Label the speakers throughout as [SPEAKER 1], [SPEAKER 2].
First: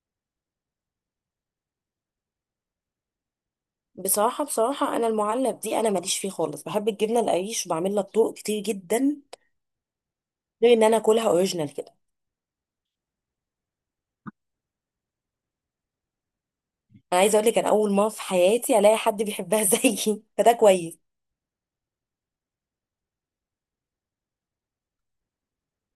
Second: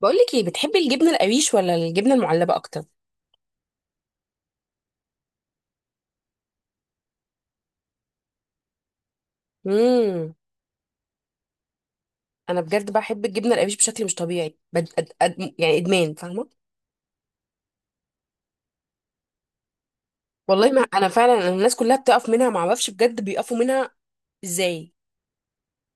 [SPEAKER 1] بقولك ايه، بتحبي الجبنه القريش ولا الجبنه المعلبه اكتر؟
[SPEAKER 2] بصراحة أنا المعلب دي أنا ماليش فيه خالص، بحب الجبنة القريش وبعمل لها طرق كتير جدا،
[SPEAKER 1] امم
[SPEAKER 2] غير إن أنا أكلها أوريجينال كده.
[SPEAKER 1] انا بجد بحب الجبنه القريش بشكل مش طبيعي. يعني ادمان، فاهمه.
[SPEAKER 2] أنا عايزة أقول لك، أنا أول مرة في حياتي ألاقي حد بيحبها زيي، فده
[SPEAKER 1] والله ما
[SPEAKER 2] كويس.
[SPEAKER 1] انا، فعلا أنا الناس كلها بتقف منها، ما اعرفش بجد بيقفوا منها ازاي.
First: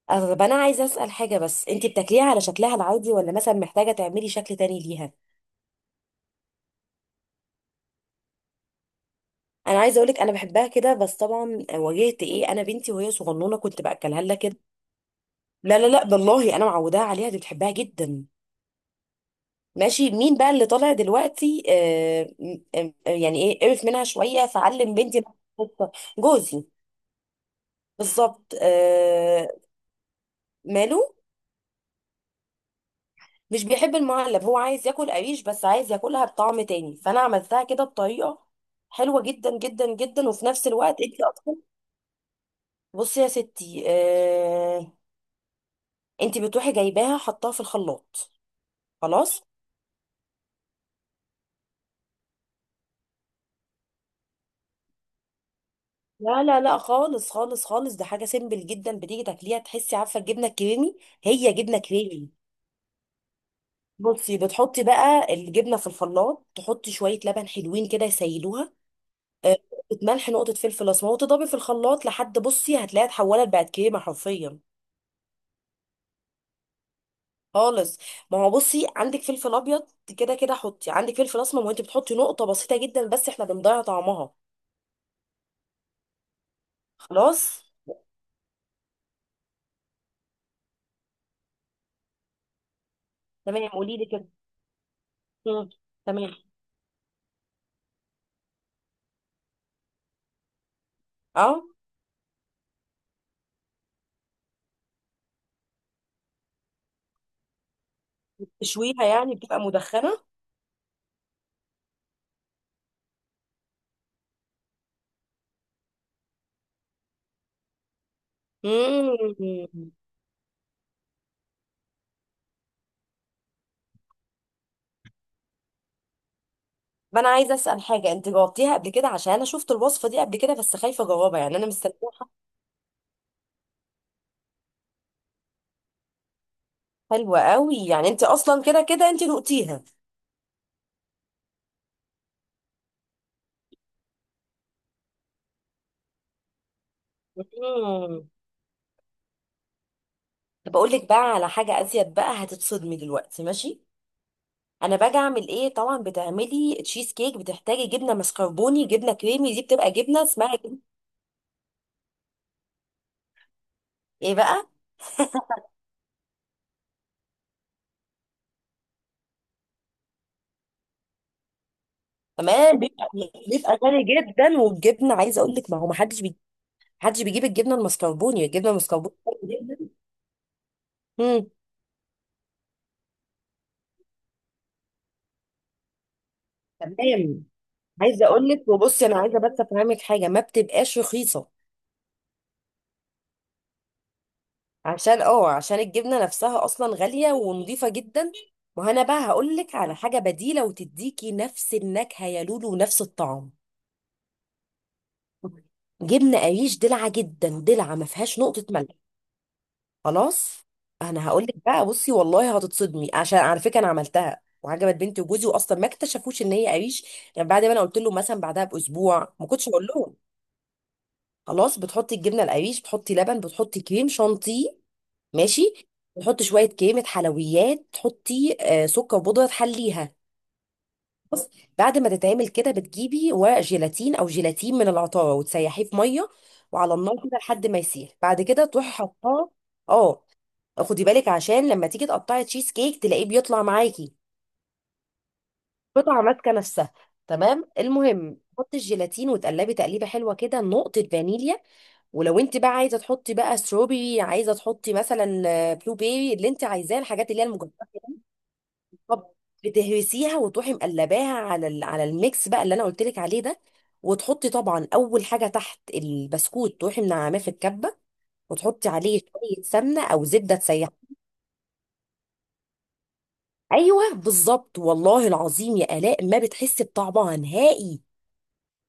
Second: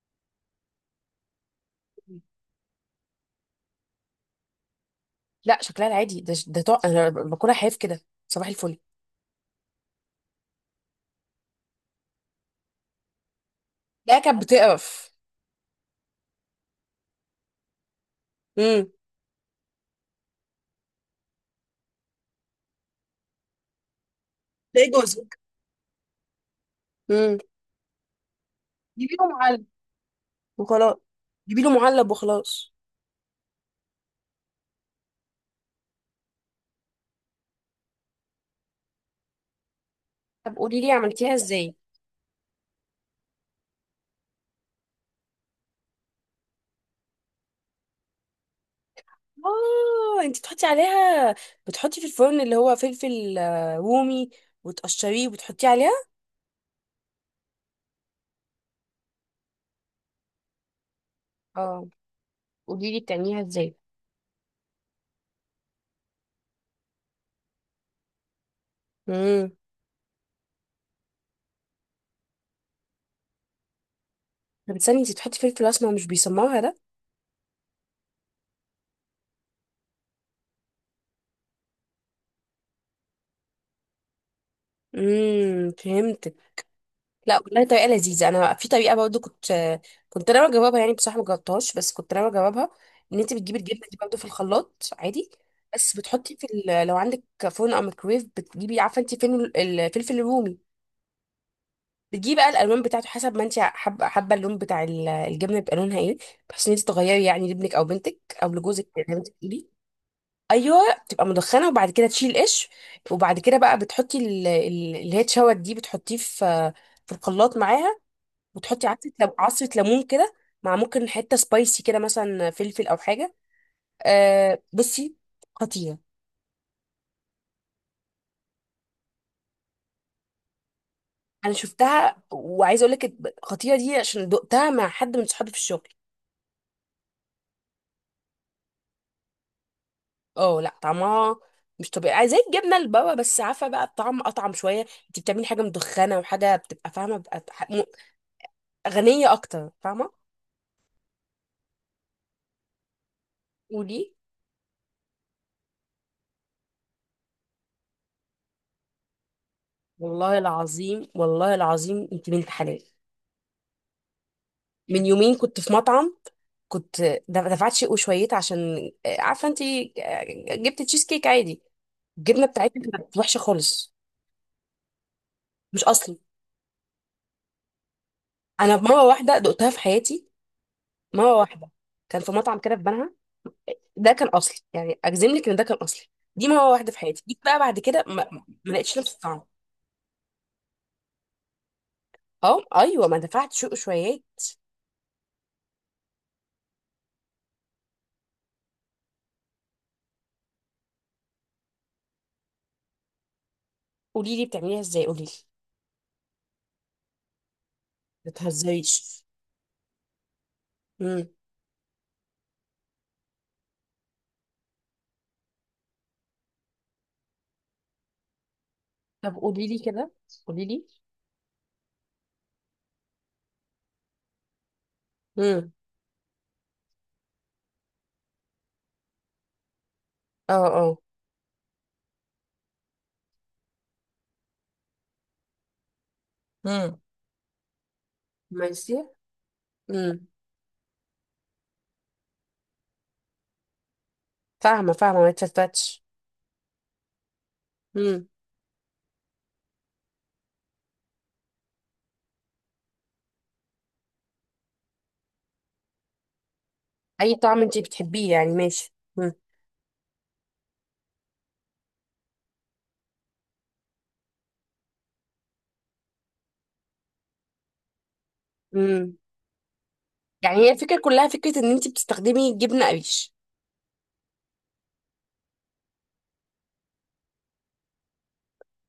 [SPEAKER 2] طب أنا عايزة أسأل حاجة، بس أنت بتاكليها على شكلها العادي ولا مثلا محتاجة تعملي شكل تاني ليها؟
[SPEAKER 1] لا، شكلها العادي ده، انا باكلها حاف كده. صباح الفل.
[SPEAKER 2] أنا عايزة أقول لك، أنا بحبها كده، بس طبعا واجهت إيه، أنا بنتي وهي صغنونة كنت
[SPEAKER 1] لا،
[SPEAKER 2] بأكلها لها
[SPEAKER 1] كانت
[SPEAKER 2] كده.
[SPEAKER 1] بتقرف.
[SPEAKER 2] لا لا لا، بالله أنا معوداها عليها، دي بتحبها جدا.
[SPEAKER 1] امم
[SPEAKER 2] ماشي، مين بقى اللي طالع دلوقتي؟ آه يعني ايه، قرف منها شويه
[SPEAKER 1] تلاقي
[SPEAKER 2] فعلم بنتي.
[SPEAKER 1] جوزك.
[SPEAKER 2] الخطة. جوزي.
[SPEAKER 1] امم
[SPEAKER 2] بالظبط
[SPEAKER 1] جيبي له
[SPEAKER 2] آه.
[SPEAKER 1] معلب وخلاص.
[SPEAKER 2] ماله؟
[SPEAKER 1] جيبي له معلب وخلاص.
[SPEAKER 2] مش بيحب المعلب، هو عايز ياكل قريش بس عايز ياكلها بطعم تاني، فانا عملتها كده بطريقه حلوه جدا جدا جدا، وفي
[SPEAKER 1] طب
[SPEAKER 2] نفس
[SPEAKER 1] قولي لي
[SPEAKER 2] الوقت انت
[SPEAKER 1] عملتيها
[SPEAKER 2] اصلا.
[SPEAKER 1] ازاي.
[SPEAKER 2] بصي يا ستي آه، انت بتروحي جايباها حطاها في الخلاط. خلاص.
[SPEAKER 1] اه، انت بتحطي عليها، بتحطي في الفرن اللي هو فلفل آه، رومي، وتقشريه وبتحطيه عليها.
[SPEAKER 2] لا لا لا خالص خالص خالص، ده حاجه سيمبل جدا، بتيجي تاكليها تحسي، عارفه الجبنه الكريمي؟ هي جبنه
[SPEAKER 1] اه
[SPEAKER 2] كريمي.
[SPEAKER 1] قولي لي بتعمليها ازاي.
[SPEAKER 2] بصي، بتحطي بقى الجبنه في الخلاط، تحطي شويه لبن حلوين كده يسيلوها،
[SPEAKER 1] امم
[SPEAKER 2] آه، نقطه ملح، نقطه فلفل اسمر، وتضربي في الخلاط لحد بصي هتلاقيها اتحولت بقت كريمه حرفيا.
[SPEAKER 1] طب استني، انت بتحطي فلفل اسمر، مش بيسمرها ده؟
[SPEAKER 2] خالص. ما هو بصي، عندك فلفل ابيض كده كده، حطي عندك فلفل اسمر، وانت بتحطي نقطه بسيطه جدا بس، احنا بنضيع طعمها.
[SPEAKER 1] فهمتك. لا
[SPEAKER 2] خلاص.
[SPEAKER 1] والله طريقه لذيذه. انا في طريقه برضو كنت كنت انا بجربها، يعني بصراحه ما جربتهاش، بس كنت انا بجربها. ان انت بتجيبي
[SPEAKER 2] تمام
[SPEAKER 1] الجبنه
[SPEAKER 2] قولي
[SPEAKER 1] دي
[SPEAKER 2] لي
[SPEAKER 1] برضو في
[SPEAKER 2] كده.
[SPEAKER 1] الخلاط عادي،
[SPEAKER 2] مم.
[SPEAKER 1] بس
[SPEAKER 2] تمام.
[SPEAKER 1] بتحطي في لو عندك فرن او ميكرويف، بتجيبي عارفه انت فين الفلفل الرومي،
[SPEAKER 2] اه،
[SPEAKER 1] بتجيبي بقى الالوان بتاعته حسب ما انت حابه، اللون بتاع الجبنه يبقى لونها ايه، بحيث ان انت تغيري يعني لابنك او بنتك او لجوزك
[SPEAKER 2] تشويها
[SPEAKER 1] زي ما انت
[SPEAKER 2] يعني، بتبقى
[SPEAKER 1] بتقولي.
[SPEAKER 2] مدخنه.
[SPEAKER 1] ايوه، بتبقى مدخنه، وبعد كده تشيل قش، وبعد كده بقى بتحطي اللي هي اتشوت دي بتحطيه في في الخلاط معاها، وتحطي عصره لم- عصره
[SPEAKER 2] مم.
[SPEAKER 1] ليمون كده، مع ممكن حته سبايسي كده، مثلا فلفل او حاجه. أه بصي، خطيره.
[SPEAKER 2] ما انا عايزه اسال حاجه، انت جاوبتيها قبل كده، عشان انا شفت الوصفه دي قبل كده، بس خايفه اجاوبها،
[SPEAKER 1] انا
[SPEAKER 2] يعني انا مستنيه.
[SPEAKER 1] شفتها وعايزه اقول لك، الخطيره دي عشان دقتها مع حد من صحابي في الشغل.
[SPEAKER 2] حلوة قوي، يعني انت اصلا كده كده انت نقتيها.
[SPEAKER 1] اه لا، طعمها مش طبيعي زي الجبنه البابا، بس عارفه بقى الطعم اطعم شويه، انت بتعملي حاجه مدخنه وحاجه بتبقى فاهمه،
[SPEAKER 2] مم.
[SPEAKER 1] غنيه اكتر، فاهمه.
[SPEAKER 2] طب اقول لك بقى على حاجة ازيد بقى، هتتصدمي دلوقتي، ماشي؟
[SPEAKER 1] ودي
[SPEAKER 2] انا باجي اعمل ايه؟ طبعا بتعملي تشيز كيك، بتحتاجي جبنة مسكربوني، جبنة كريمي، دي بتبقى جبنة
[SPEAKER 1] والله
[SPEAKER 2] اسمها جبنة.
[SPEAKER 1] العظيم، والله العظيم انت بنت حلال.
[SPEAKER 2] ايه بقى؟
[SPEAKER 1] من يومين كنت في مطعم، كنت دفعت شيء وشويت، عشان آه، عارفه انت آه، جبت تشيز كيك عادي، الجبنه
[SPEAKER 2] تمام.
[SPEAKER 1] بتاعتها
[SPEAKER 2] بيبقى
[SPEAKER 1] كانت وحشه
[SPEAKER 2] بيبقى
[SPEAKER 1] خالص،
[SPEAKER 2] غالي جدا، والجبنة عايزة اقول لك، ما
[SPEAKER 1] مش
[SPEAKER 2] هو ما
[SPEAKER 1] اصلي.
[SPEAKER 2] حدش محدش بيجيب الجبنة المسكربوني، الجبنة
[SPEAKER 1] انا مره
[SPEAKER 2] المسكربوني
[SPEAKER 1] واحده
[SPEAKER 2] غالية
[SPEAKER 1] دقتها في
[SPEAKER 2] جدا.
[SPEAKER 1] حياتي، مره
[SPEAKER 2] مم.
[SPEAKER 1] واحده. كان في مطعم كده في بنها، ده كان اصلي، يعني اجزم لك ان ده كان اصلي. دي مره واحده في حياتي، جيت
[SPEAKER 2] تمام.
[SPEAKER 1] بقى بعد كده
[SPEAKER 2] عايزة
[SPEAKER 1] ما
[SPEAKER 2] اقول لك،
[SPEAKER 1] ما لقيتش
[SPEAKER 2] وبصي
[SPEAKER 1] نفس
[SPEAKER 2] انا عايزة
[SPEAKER 1] الطعم.
[SPEAKER 2] بس افهمك حاجة، ما بتبقاش رخيصة،
[SPEAKER 1] اه ايوه، ما دفعت شويات.
[SPEAKER 2] عشان اه عشان الجبنة نفسها اصلا غالية ونضيفة جدا. ما انا بقى هقولك على حاجة بديلة وتديكي نفس النكهة يا لولو ونفس الطعم.
[SPEAKER 1] قولي لي بتعمليها ازاي، قولي لي.
[SPEAKER 2] جبنة قريش دلعة جدا، دلعة، ما
[SPEAKER 1] ما
[SPEAKER 2] فيهاش نقطة ملح.
[SPEAKER 1] تهزريش.
[SPEAKER 2] خلاص.
[SPEAKER 1] امم
[SPEAKER 2] انا هقولك بقى، بصي والله هتتصدمي، عشان على فكرة انا عملتها وعجبت بنتي وجوزي، واصلا ما اكتشفوش ان هي قريش. يعني بعد ما انا قلت له مثلا، بعدها
[SPEAKER 1] طب
[SPEAKER 2] باسبوع، ما
[SPEAKER 1] قولي
[SPEAKER 2] كنتش
[SPEAKER 1] لي
[SPEAKER 2] اقول
[SPEAKER 1] كده،
[SPEAKER 2] لهم.
[SPEAKER 1] قولي لي.
[SPEAKER 2] خلاص. بتحطي الجبنه القريش، بتحطي لبن، بتحطي كريم شانتيه،
[SPEAKER 1] امم
[SPEAKER 2] ماشي؟ تحط شويه كريمه حلويات، تحطي سكر وبودره تحليها،
[SPEAKER 1] اه اه.
[SPEAKER 2] بس. بعد ما تتعمل كده، بتجيبي ورق جيلاتين او جيلاتين من العطاره، وتسيحيه في ميه، وعلى
[SPEAKER 1] امم
[SPEAKER 2] النار كده لحد ما يسيح، بعد كده تروحي
[SPEAKER 1] ماشي.
[SPEAKER 2] حطاه. اه.
[SPEAKER 1] امم
[SPEAKER 2] خدي بالك، عشان لما تيجي تقطعي تشيز كيك تلاقيه بيطلع معاكي
[SPEAKER 1] فاهمه فاهمه، ما تفتتش.
[SPEAKER 2] قطعه ماسكه نفسها. تمام،
[SPEAKER 1] امم
[SPEAKER 2] المهم تحطي الجيلاتين، وتقلبي تقليبه حلوه كده، نقطه فانيليا، ولو انت بقى عايزه تحطي بقى ستروبري، عايزه تحطي مثلا بلو بيري، اللي انت عايزاه، الحاجات
[SPEAKER 1] اي
[SPEAKER 2] اللي هي
[SPEAKER 1] طعم انت
[SPEAKER 2] المجففه.
[SPEAKER 1] بتحبيه يعني، ماشي.
[SPEAKER 2] طب،
[SPEAKER 1] امم
[SPEAKER 2] بتهرسيها وتروحي مقلباها على على الميكس بقى اللي انا قلت لك عليه ده، وتحطي طبعا اول حاجه تحت البسكوت، تروحي منعماه في الكبه، وتحطي
[SPEAKER 1] امم
[SPEAKER 2] عليه شويه سمنه او زبده
[SPEAKER 1] يعني هي
[SPEAKER 2] تسيح.
[SPEAKER 1] الفكره كلها فكره ان انت بتستخدمي جبنه قريش.
[SPEAKER 2] ايوه بالظبط، والله العظيم يا الاء ما بتحسي بطعمها نهائي.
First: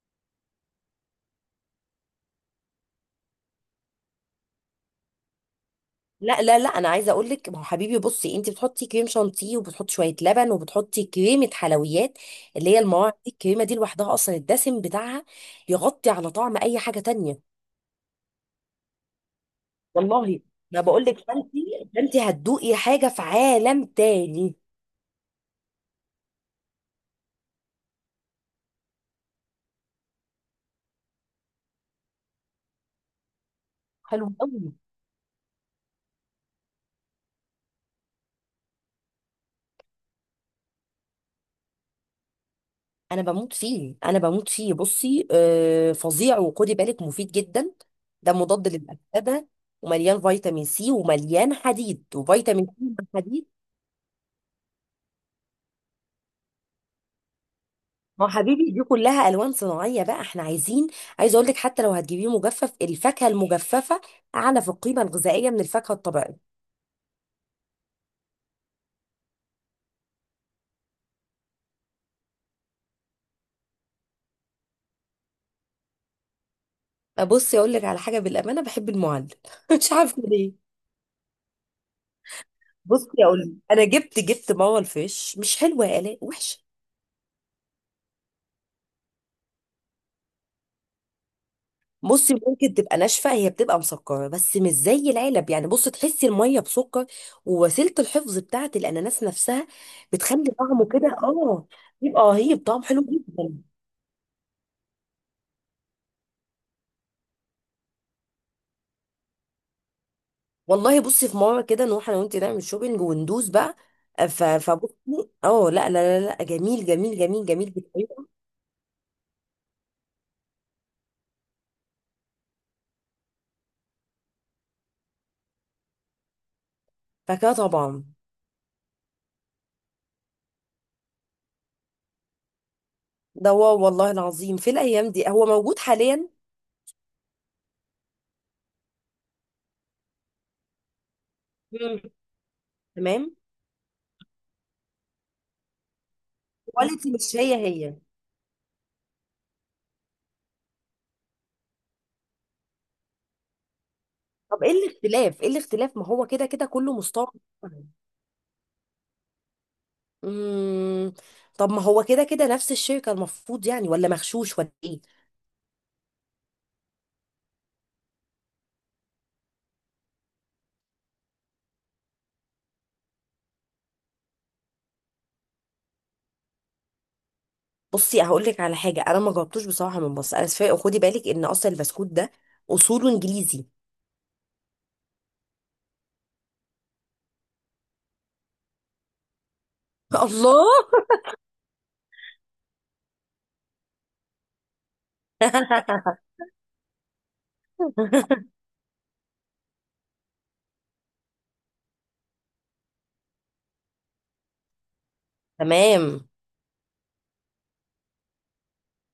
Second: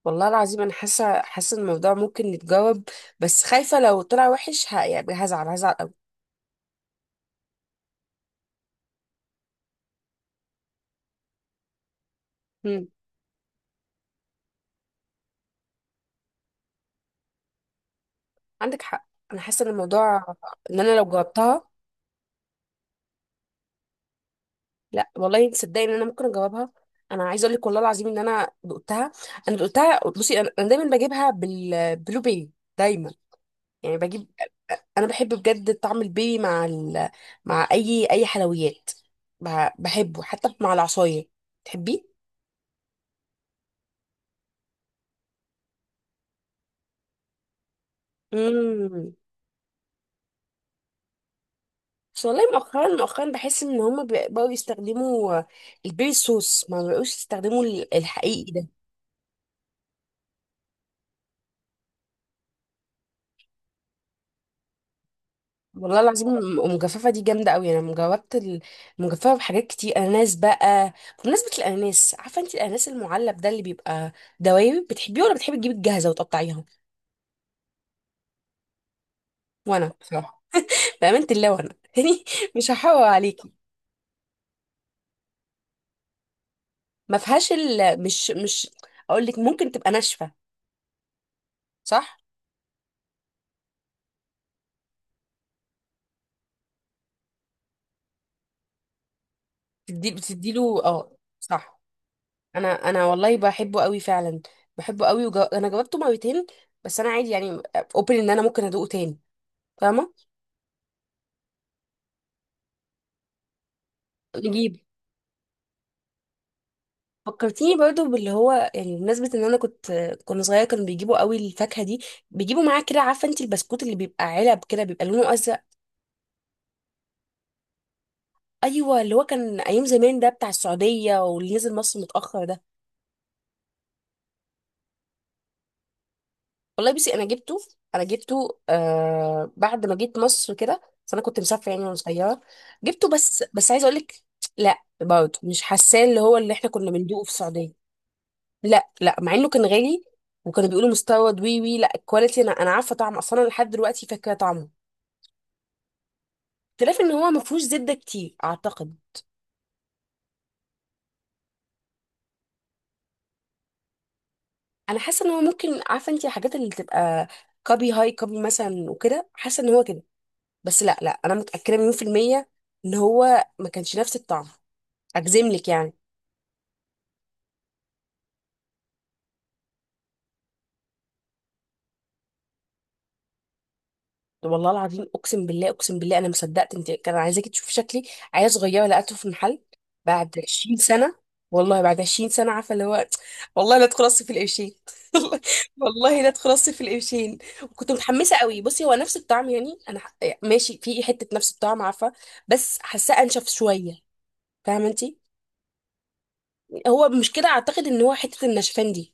[SPEAKER 1] والله العظيم انا حاسه، حاسه إن الموضوع ممكن يتجاوب، بس خايفه لو طلع وحش يعني هزعل، هزعل قوي.
[SPEAKER 2] لا لا لا، انا عايزه اقول لك، ما هو حبيبي بصي، انت بتحطي كريم شانتيه، وبتحطي شويه لبن، وبتحطي كريمه حلويات، اللي هي
[SPEAKER 1] مم.
[SPEAKER 2] المواعيد دي، الكريمه دي لوحدها اصلا، الدسم بتاعها يغطي على طعم اي حاجه تانية.
[SPEAKER 1] عندك حق. انا حاسه ان الموضوع
[SPEAKER 2] والله
[SPEAKER 1] ان
[SPEAKER 2] ما
[SPEAKER 1] انا لو
[SPEAKER 2] بقول لك،
[SPEAKER 1] جاوبتها،
[SPEAKER 2] فانتي فانتي هتدوقي حاجه في عالم تاني.
[SPEAKER 1] لا والله تصدقي ان انا ممكن اجاوبها. انا عايزه اقول لك والله العظيم ان انا دقتها. انا دقتها، بصي أنا دايما بجيبها بالبلو بيري، دايما، يعني
[SPEAKER 2] حلو
[SPEAKER 1] بجيب.
[SPEAKER 2] قوي.
[SPEAKER 1] انا بحب بجد طعم البيري مع اي حلويات. ب... بحبه حتى مع العصايه، تحبيه؟
[SPEAKER 2] انا بموت فيه، انا بموت فيه، بصي آه فظيع، وخدي بالك مفيد جدا، ده مضاد
[SPEAKER 1] مم.
[SPEAKER 2] للاكسده، ومليان فيتامين سي ومليان حديد،
[SPEAKER 1] بس والله
[SPEAKER 2] وفيتامين
[SPEAKER 1] مؤخرا،
[SPEAKER 2] سي مع
[SPEAKER 1] مؤخرا
[SPEAKER 2] حديد.
[SPEAKER 1] بحس ان هما بقوا يستخدموا البيبي صوص، ما بقوش يستخدموا
[SPEAKER 2] ما هو
[SPEAKER 1] الحقيقي ده.
[SPEAKER 2] حبيبي، دي كلها الوان صناعيه، بقى احنا عايزين. عايزه اقول لك، حتى لو هتجيبيه مجفف، الفاكهه المجففه اعلى في القيمه الغذائيه من الفاكهه
[SPEAKER 1] والله العظيم
[SPEAKER 2] الطبيعيه.
[SPEAKER 1] المجففه دي جامده قوي، انا مجربت المجففه بحاجات كتير. اناناس بقى، بمناسبه الاناناس، عارفه انت الاناناس المعلب ده اللي بيبقى دوايب بتحبيه، ولا بتحبي تجيبي الجاهزه وتقطعيها؟
[SPEAKER 2] بصي اقول لك على حاجه، بالامانه بحب المعلب مش
[SPEAKER 1] وانا
[SPEAKER 2] عارفه
[SPEAKER 1] بصراحه،
[SPEAKER 2] ليه.
[SPEAKER 1] بامانه الله وانا يعني مش هحور
[SPEAKER 2] بصي اقول لك،
[SPEAKER 1] عليكي.
[SPEAKER 2] انا جبت ماما الفيش مش حلوه يا الاء، وحشه.
[SPEAKER 1] ما فيهاش ال... مش مش اقول لك ممكن تبقى ناشفه، صح.
[SPEAKER 2] بصي ممكن تبقى ناشفه، هي بتبقى مسكره بس مش زي العلب، يعني بصي تحسي الميه بسكر، ووسيله الحفظ بتاعه الاناناس نفسها
[SPEAKER 1] تدي،
[SPEAKER 2] بتخلي
[SPEAKER 1] بتديله
[SPEAKER 2] طعمه كده،
[SPEAKER 1] اه.
[SPEAKER 2] اه،
[SPEAKER 1] صح.
[SPEAKER 2] يبقى رهيب،
[SPEAKER 1] انا
[SPEAKER 2] طعم حلو
[SPEAKER 1] انا والله
[SPEAKER 2] جدا.
[SPEAKER 1] بحبه قوي فعلا، بحبه قوي انا جاوبته مرتين، بس انا عادي يعني، اوبن ان انا ممكن ادوقه تاني، فاهمه.
[SPEAKER 2] والله بصي، في مره كده نروح انا وانت نعمل شوبينج وندوس بقى، ف-
[SPEAKER 1] نجيب،
[SPEAKER 2] فبصي اه لا لا لا لا، جميل جميل جميل جميل
[SPEAKER 1] فكرتيني برضو باللي
[SPEAKER 2] بطريقه.
[SPEAKER 1] هو يعني، بمناسبة ان انا كنت، كنا صغيرة كانوا بيجيبوا قوي الفاكهة دي، بيجيبوا معاه كده، عارفة انت البسكوت اللي بيبقى علب كده بيبقى لونه ازرق.
[SPEAKER 2] فكده طبعا.
[SPEAKER 1] ايوه، اللي هو كان ايام زمان، ده بتاع السعودية، واللي نزل مصر متأخر ده.
[SPEAKER 2] ده هو والله العظيم، في الايام دي هو موجود حاليا.
[SPEAKER 1] والله بصي انا جبته، انا جبته آه بعد ما جيت مصر كده، بس انا كنت مسافره يعني وانا
[SPEAKER 2] مم.
[SPEAKER 1] صغيره. جبته،
[SPEAKER 2] تمام.
[SPEAKER 1] بس عايزه اقول لك، لا برضه مش حاساه اللي هو اللي احنا كنا
[SPEAKER 2] كواليتي
[SPEAKER 1] بندوقه في
[SPEAKER 2] مش هي
[SPEAKER 1] السعوديه.
[SPEAKER 2] هي.
[SPEAKER 1] لا لا، مع انه كان غالي وكانوا بيقولوا مستورد، وي وي، لا الكواليتي، انا عارفه طعمه، اصلا أنا لحد دلوقتي فاكره
[SPEAKER 2] طب ايه
[SPEAKER 1] طعمه.
[SPEAKER 2] الاختلاف؟ ايه الاختلاف؟ ما هو كده كده كله
[SPEAKER 1] اختلاف ان هو
[SPEAKER 2] مستورد.
[SPEAKER 1] ما فيهوش زبده كتير اعتقد.
[SPEAKER 2] امم. طب ما هو كده كده نفس الشركه المفروض، يعني ولا مغشوش ولا
[SPEAKER 1] انا
[SPEAKER 2] ايه؟
[SPEAKER 1] حاسه ان هو ممكن، عارفه انت الحاجات اللي تبقى كابي هاي كابي مثلا وكده، حاسه ان هو كده، بس لا لا، انا متاكده مليون في الميه ان هو ما كانش نفس الطعم، اجزم لك يعني.
[SPEAKER 2] بصي هقول لك على حاجه، انا ما جربتوش بصراحه، من بص، انا اسفه، خدي بالك ان اصلا البسكوت ده اصوله انجليزي.
[SPEAKER 1] طب والله العظيم، اقسم بالله، اقسم بالله انا ما صدقت، انت كان عايزاكي تشوفي شكلي، عيال صغيره لقيته في المحل بعد
[SPEAKER 2] الله.
[SPEAKER 1] 20 سنه. والله بعد 20 سنه، عارفه اللي هو، والله لا ادخل اصرف في القرشين. والله لا ادخل اصرف في القرشين. كنت متحمسه قوي، بصي هو نفس الطعم يعني يعني ماشي، في حته نفس الطعم عارفه، بس حاساه انشف شويه، فاهمه انت.
[SPEAKER 2] تمام.
[SPEAKER 1] هو مش كده اعتقد، ان هو حته النشفان دي.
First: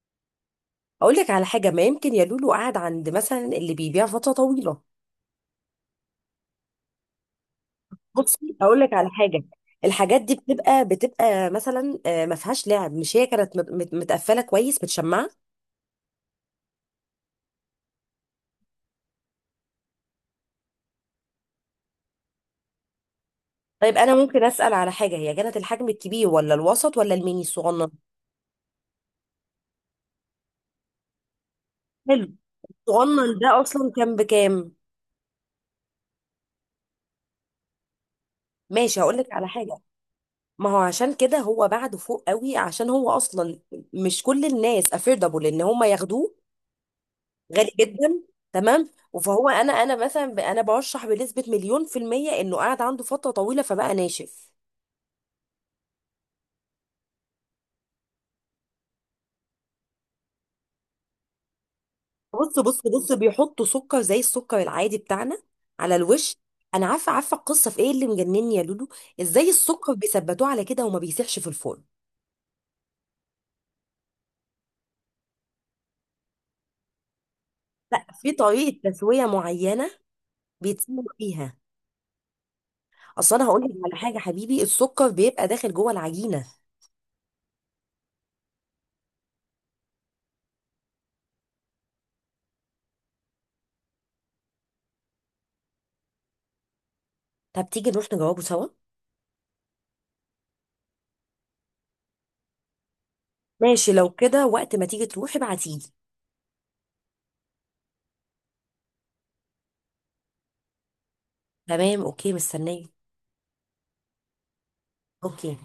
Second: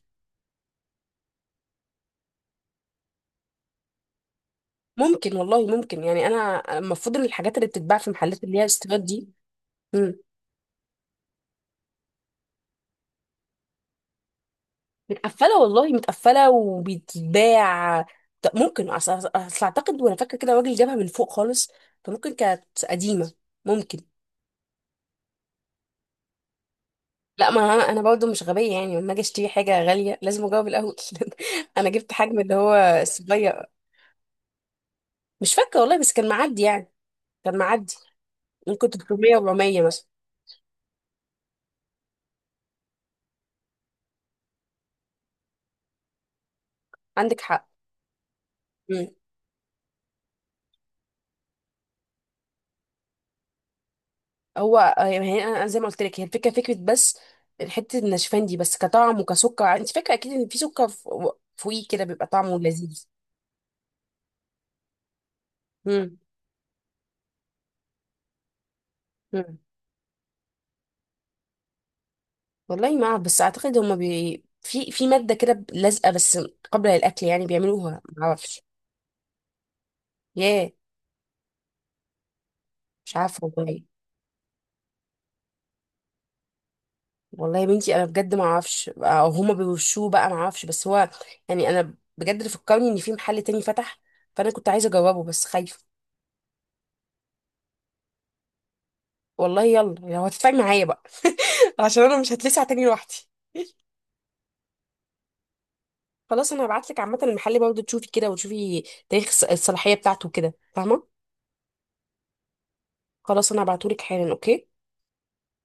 [SPEAKER 2] اقول لك على حاجه، ما يمكن يا لولو قعد عند مثلا اللي بيبيع فتره طويله.
[SPEAKER 1] ممكن والله، ممكن. يعني انا المفروض ان الحاجات اللي بتتباع في محلات
[SPEAKER 2] بصي
[SPEAKER 1] اللي هي
[SPEAKER 2] اقول لك
[SPEAKER 1] الاستيراد
[SPEAKER 2] على
[SPEAKER 1] دي
[SPEAKER 2] حاجه، الحاجات دي بتبقى مثلا ما فيهاش لعب، مش هي كانت متقفله كويس، متشمعه.
[SPEAKER 1] متقفله، والله متقفله وبيتباع. ممكن، أصل اعتقد وانا فاكره كده، الراجل جابها من فوق خالص، فممكن كانت قديمه،
[SPEAKER 2] طيب
[SPEAKER 1] ممكن.
[SPEAKER 2] انا ممكن اسال على حاجه، هي كانت الحجم الكبير ولا الوسط ولا الميني
[SPEAKER 1] لا، ما انا
[SPEAKER 2] الصغنن؟
[SPEAKER 1] انا برضه مش غبيه يعني، لما اجي اشتري حاجه غاليه لازم اجاوب الاول. انا جبت
[SPEAKER 2] حلو.
[SPEAKER 1] حجم اللي هو
[SPEAKER 2] الصغنن ده
[SPEAKER 1] الصغير.
[SPEAKER 2] اصلا كان بكام؟
[SPEAKER 1] مش فاكره والله، بس كان معدي يعني، كان معدي. ممكن
[SPEAKER 2] ماشي هقول لك
[SPEAKER 1] 300
[SPEAKER 2] على حاجه.
[SPEAKER 1] و400 مثلا.
[SPEAKER 2] ما هو عشان كده هو بعده فوق قوي، عشان هو اصلا مش كل الناس افوردابل ان هم ياخدوه.
[SPEAKER 1] عندك حق.
[SPEAKER 2] غالي جدا. تمام.
[SPEAKER 1] مم.
[SPEAKER 2] فهو انا مثلا، انا برشح بنسبه مليون في الميه انه قاعد عنده فتره طويله فبقى ناشف.
[SPEAKER 1] هو آه، يعني أنا زي ما قلت لك، هي الفكره فكره، بس حته النشفان دي، بس كطعم وكسكر، انت فاكره اكيد ان في سكر فوقيه كده بيبقى طعمه
[SPEAKER 2] بص بص
[SPEAKER 1] لذيذ.
[SPEAKER 2] بص، بيحطوا سكر زي السكر العادي بتاعنا على
[SPEAKER 1] مم.
[SPEAKER 2] الوش. انا عارفه، عارفه القصه في ايه اللي مجنني يا لولو، ازاي
[SPEAKER 1] مم.
[SPEAKER 2] السكر بيثبتوه على كده وما بيسيحش في الفرن.
[SPEAKER 1] والله ما اعرف، بس اعتقد هما بي... في في ماده كده لازقه بس، قبل الاكل يعني، بيعملوها،
[SPEAKER 2] لا
[SPEAKER 1] ما
[SPEAKER 2] في
[SPEAKER 1] اعرفش.
[SPEAKER 2] طريقه تسويه معينه
[SPEAKER 1] ياه.
[SPEAKER 2] بيتسوى بيها.
[SPEAKER 1] مش
[SPEAKER 2] اصل
[SPEAKER 1] عارفه
[SPEAKER 2] انا هقول لك
[SPEAKER 1] والله.
[SPEAKER 2] على حاجه حبيبي، السكر بيبقى داخل جوه العجينه.
[SPEAKER 1] والله يا بنتي انا بجد ما اعرفش، او هما بيوشوه بقى، ما اعرفش. بس هو يعني انا بجد اللي فكرني ان في محل تاني فتح، فانا كنت عايزه اجربه بس خايفه.
[SPEAKER 2] طب تيجي نروح نجاوبه سوا.
[SPEAKER 1] والله يلا لو هتدفعي معايا بقى عشان انا مش هتلسع تاني لوحدي.
[SPEAKER 2] ماشي، لو كده وقت ما تيجي تروحي ابعتيلي.
[SPEAKER 1] خلاص انا هبعت لك، عامه المحل برضه تشوفي كده، وتشوفي تاريخ الصلاحيه بتاعته كده، فاهمه.
[SPEAKER 2] تمام اوكي، مستنيه.
[SPEAKER 1] خلاص انا هبعته لك حالا، اوكي.
[SPEAKER 2] اوكي.